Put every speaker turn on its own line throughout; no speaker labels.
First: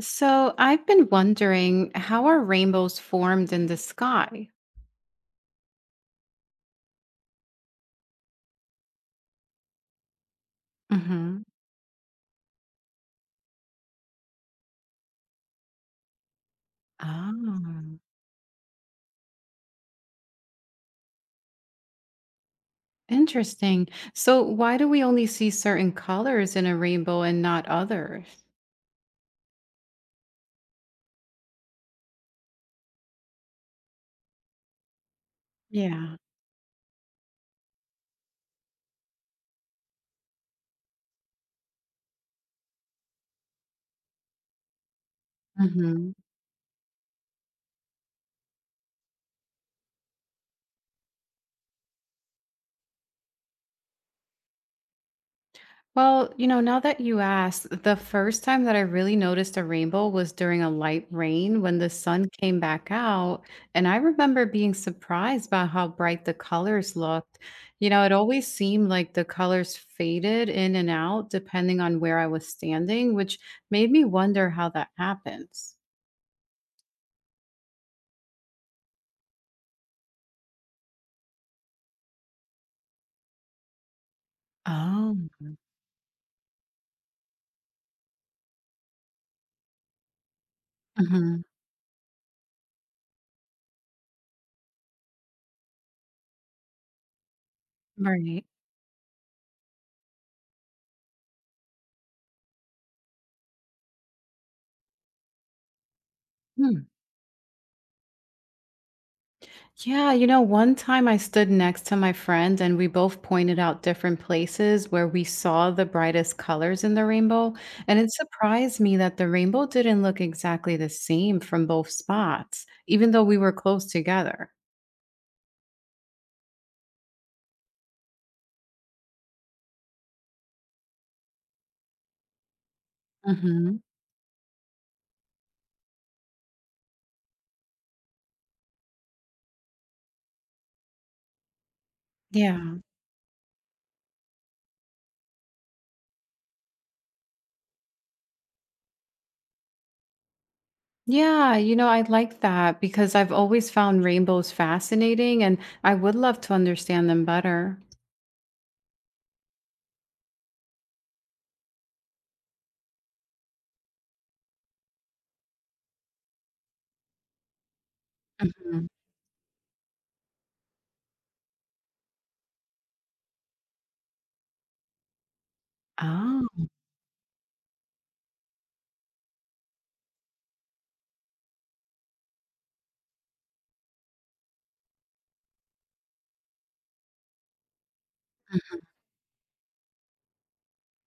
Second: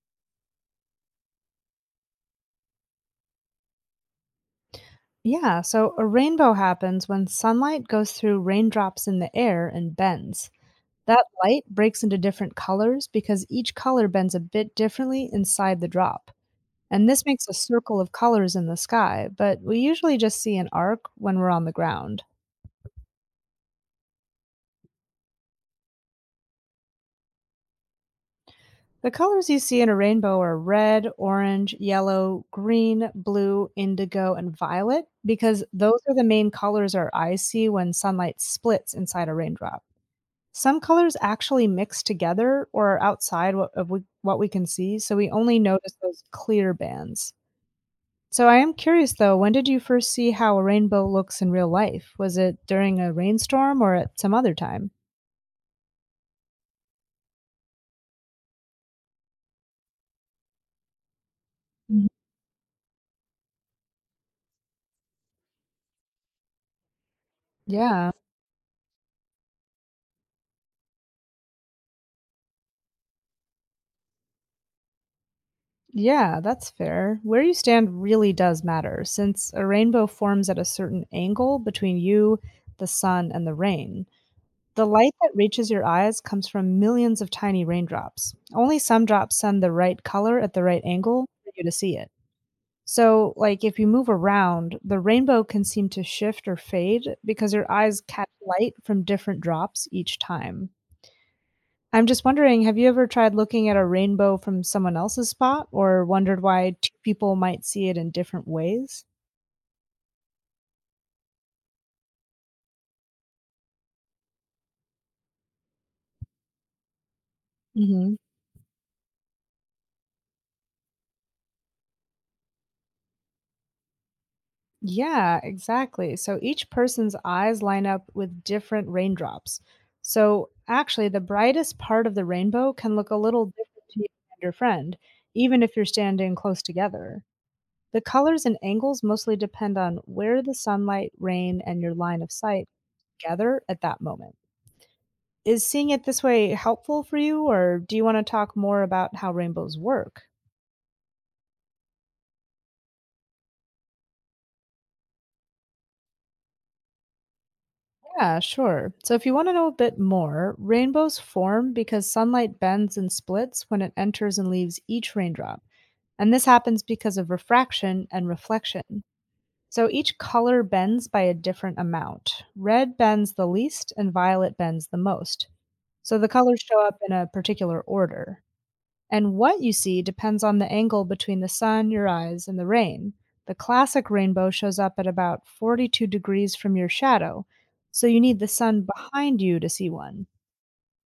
So I've been wondering, how are rainbows formed in the sky?
Yeah, so a rainbow happens when sunlight goes through raindrops in the air and bends. That
Hmm.
light breaks into different colors because each color bends a bit differently inside the drop. And this
Ah,
makes a circle of colors in the sky, but we usually just see an arc when we're on the ground.
interesting. So why do we only see certain colors in a rainbow and not others?
The colors you see in a rainbow are red, orange, yellow, green, blue, indigo, and violet because those are
Yeah.
the main colors our eyes see when sunlight splits inside a raindrop. Some colors actually mix together or are outside what we can see, so we only notice those clear bands. So I am curious though, when did you first see how a rainbow looks in real life? Was it during a rainstorm or at some other time?
Now that you asked, the first time that I really noticed a rainbow was during a light rain when the
Mhm.
sun came back out. And I remember being surprised by how bright the colors looked. It
Yeah.
always seemed like the colors faded in and out depending on where I was standing, which made me wonder how that happens.
Yeah, that's fair. Where you stand really does matter since a rainbow forms at a certain angle between you, the sun, and the rain. The light
Oh.
that reaches your eyes comes from millions of tiny raindrops. Only some drops send the right color at the right angle
Mhm.
for you to see it. So, like if you move around, the rainbow can seem to shift or fade because your eyes catch
Right.
light from different drops each time. I'm just wondering, have you ever tried looking at a rainbow from someone else's spot or wondered why two people might see it in different ways?
One time I stood next to my friend and we both pointed out different places where we saw the brightest colors in the rainbow. And it
Hmm.
surprised me that the rainbow didn't look exactly the same from both spots, even though we were close together.
Yeah, exactly. So each person's eyes line up with different raindrops. So actually, the brightest part of the rainbow can look a little
Hmm.
different to you and your friend, even if you're standing close together. The colors and angles mostly depend on where the sunlight, rain, and your line of sight
Yeah.
gather at that moment. Is seeing it this way helpful for you, or do you want to talk more about how rainbows work?
I like that because I've always found rainbows fascinating and I would love to understand them better.
Yeah, sure. So if you want to know a bit more, rainbows form because sunlight bends and splits when it enters and leaves each raindrop. And this happens because of refraction and
Mhm.
reflection. So each color bends by a different amount. Red bends the least and violet bends the most. So the colors
Oh.
show up in a particular order and what you see depends on the angle between the sun, your eyes, and the rain. The classic rainbow shows up at about 42 degrees from your shadow, so you need the sun behind you to see one.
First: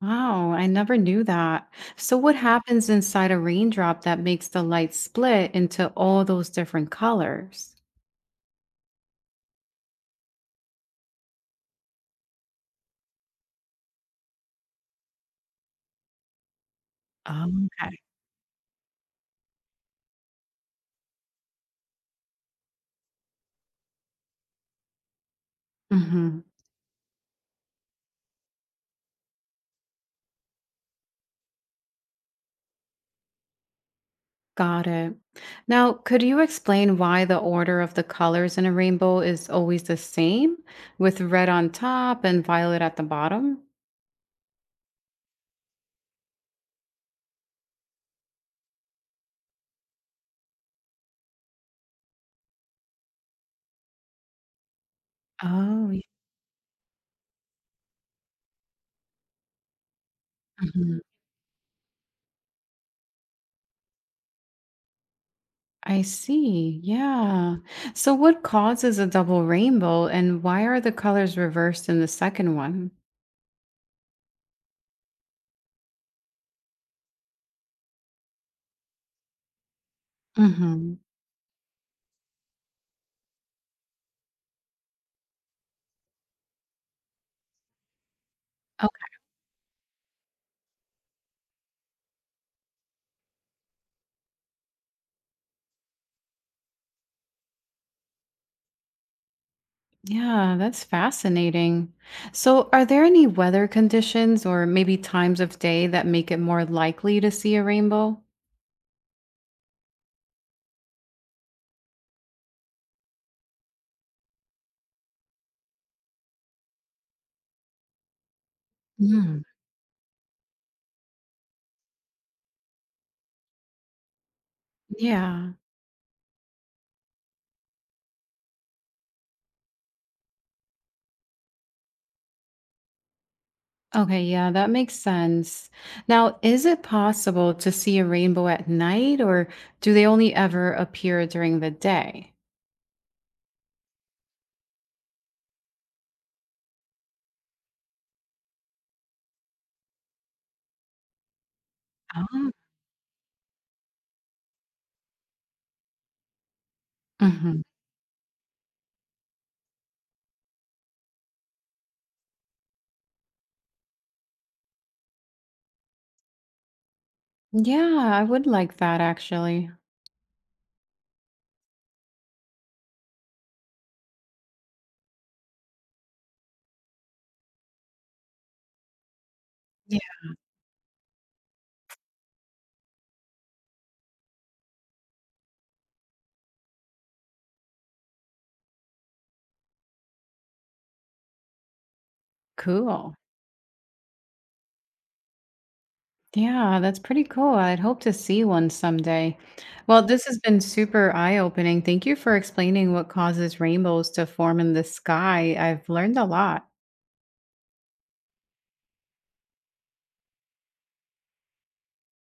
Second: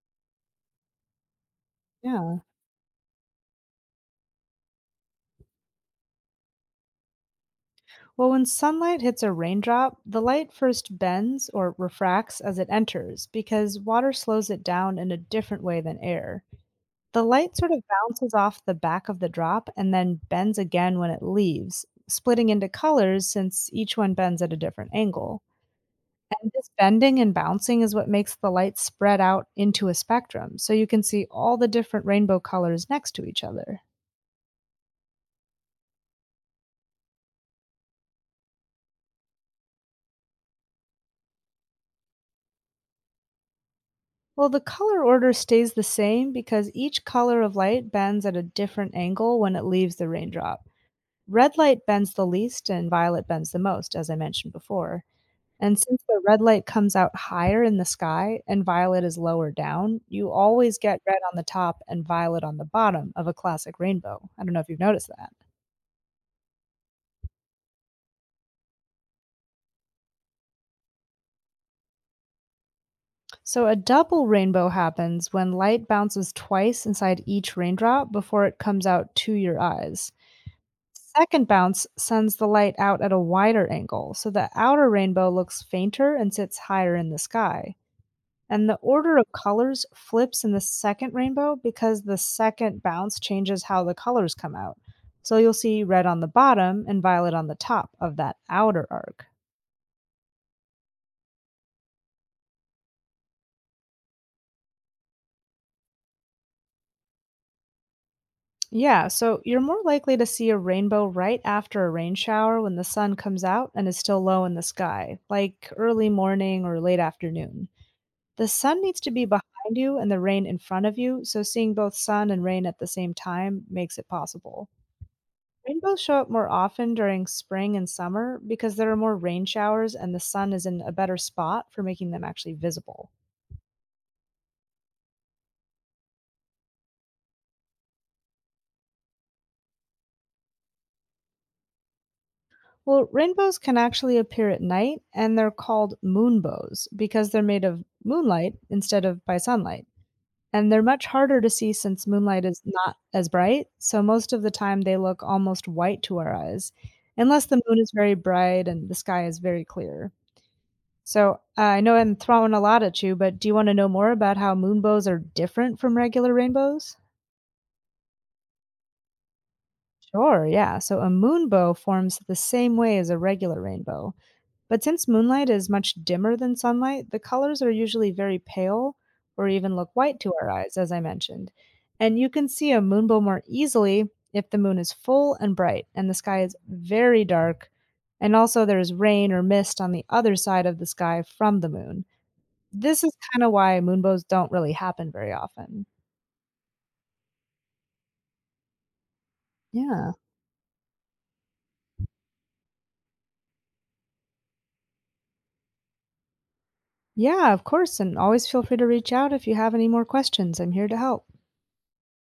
Wow, I never knew that. So, what
Yeah.
happens inside a raindrop that makes the light split into all those different colors?
Well, when sunlight hits a raindrop, the light first bends or refracts as it enters because water slows it down in a different way than air. The
Oh.
light sort of
Okay.
bounces off the back of the drop and then bends again when it leaves, splitting into colors since each one bends at a different angle.
Hmm.
And this bending and bouncing is what makes the light spread out into a spectrum, so you can see all the different rainbow colors next to each other.
Got it. Now, could you explain why the order of the colors in a rainbow is always the same, with red on top and violet at the bottom?
Well, the color order stays the same because each color of light bends at a different angle when it leaves the raindrop. Red light bends the least and violet bends the most, as I mentioned before. And
Oh, yeah.
since the red light comes out higher in the sky and violet is lower down, you always
Mhm.
get red on the top and violet on the bottom of a classic rainbow. I don't know if you've noticed that.
I see. Yeah. So, what causes a double rainbow, and why are the colors reversed in the second one?
So a double rainbow happens when light bounces twice inside each raindrop before it comes out to your eyes.
Hmm.
Second bounce sends the light out at a wider angle, so the outer rainbow looks fainter and sits higher in the sky. And the order of colors flips in the second rainbow because the second bounce changes how the colors come out. So you'll see red on the bottom and violet on the top of that outer arc.
Yeah, that's fascinating. So, are there any weather conditions or maybe times of day that make it more likely to see a rainbow?
Yeah, so you're more likely to see a rainbow right after a rain shower when the sun comes out and is still low in the sky, like early morning or late afternoon. The sun needs to be
Mm.
behind you and the rain in front of you, so seeing both sun and rain at the same time makes it possible.
Yeah.
Rainbows show up more often during spring and summer because there are more rain showers and the sun is in a better spot for making them actually visible.
Okay, yeah, that makes sense. Now, is it possible to see a rainbow at night, or do they only ever appear during the day?
Well, rainbows can actually appear at night, and they're called moonbows because they're made of moonlight instead of by sunlight. And they're much harder to see since moonlight
Oh.
is not as bright, so most of the time they look almost white to our eyes, unless the
Hmm.
moon is very bright and the sky is very clear. So I know I'm throwing a lot at you, but do you want to know more about how moonbows are different from regular rainbows?
Yeah, I would like that actually.
Sure, yeah. So a moonbow forms the same way as a regular rainbow. But since moonlight is much dimmer than sunlight, the colors are usually very pale or even look
Yeah.
white to our eyes, as I mentioned. And you can see a moonbow more easily if the moon is full and bright and the sky is very dark. And also, there's rain or mist on the other side of the sky from the moon. This
Cool.
is kind of why moonbows don't really happen very often.
Yeah, that's pretty cool. I'd hope to see one someday. Well,
Yeah.
this has been super eye-opening. Thank you for explaining what causes rainbows to form in the sky. I've learned a lot.
Yeah, of course. And always feel free to reach out if you have any more questions. I'm here to help.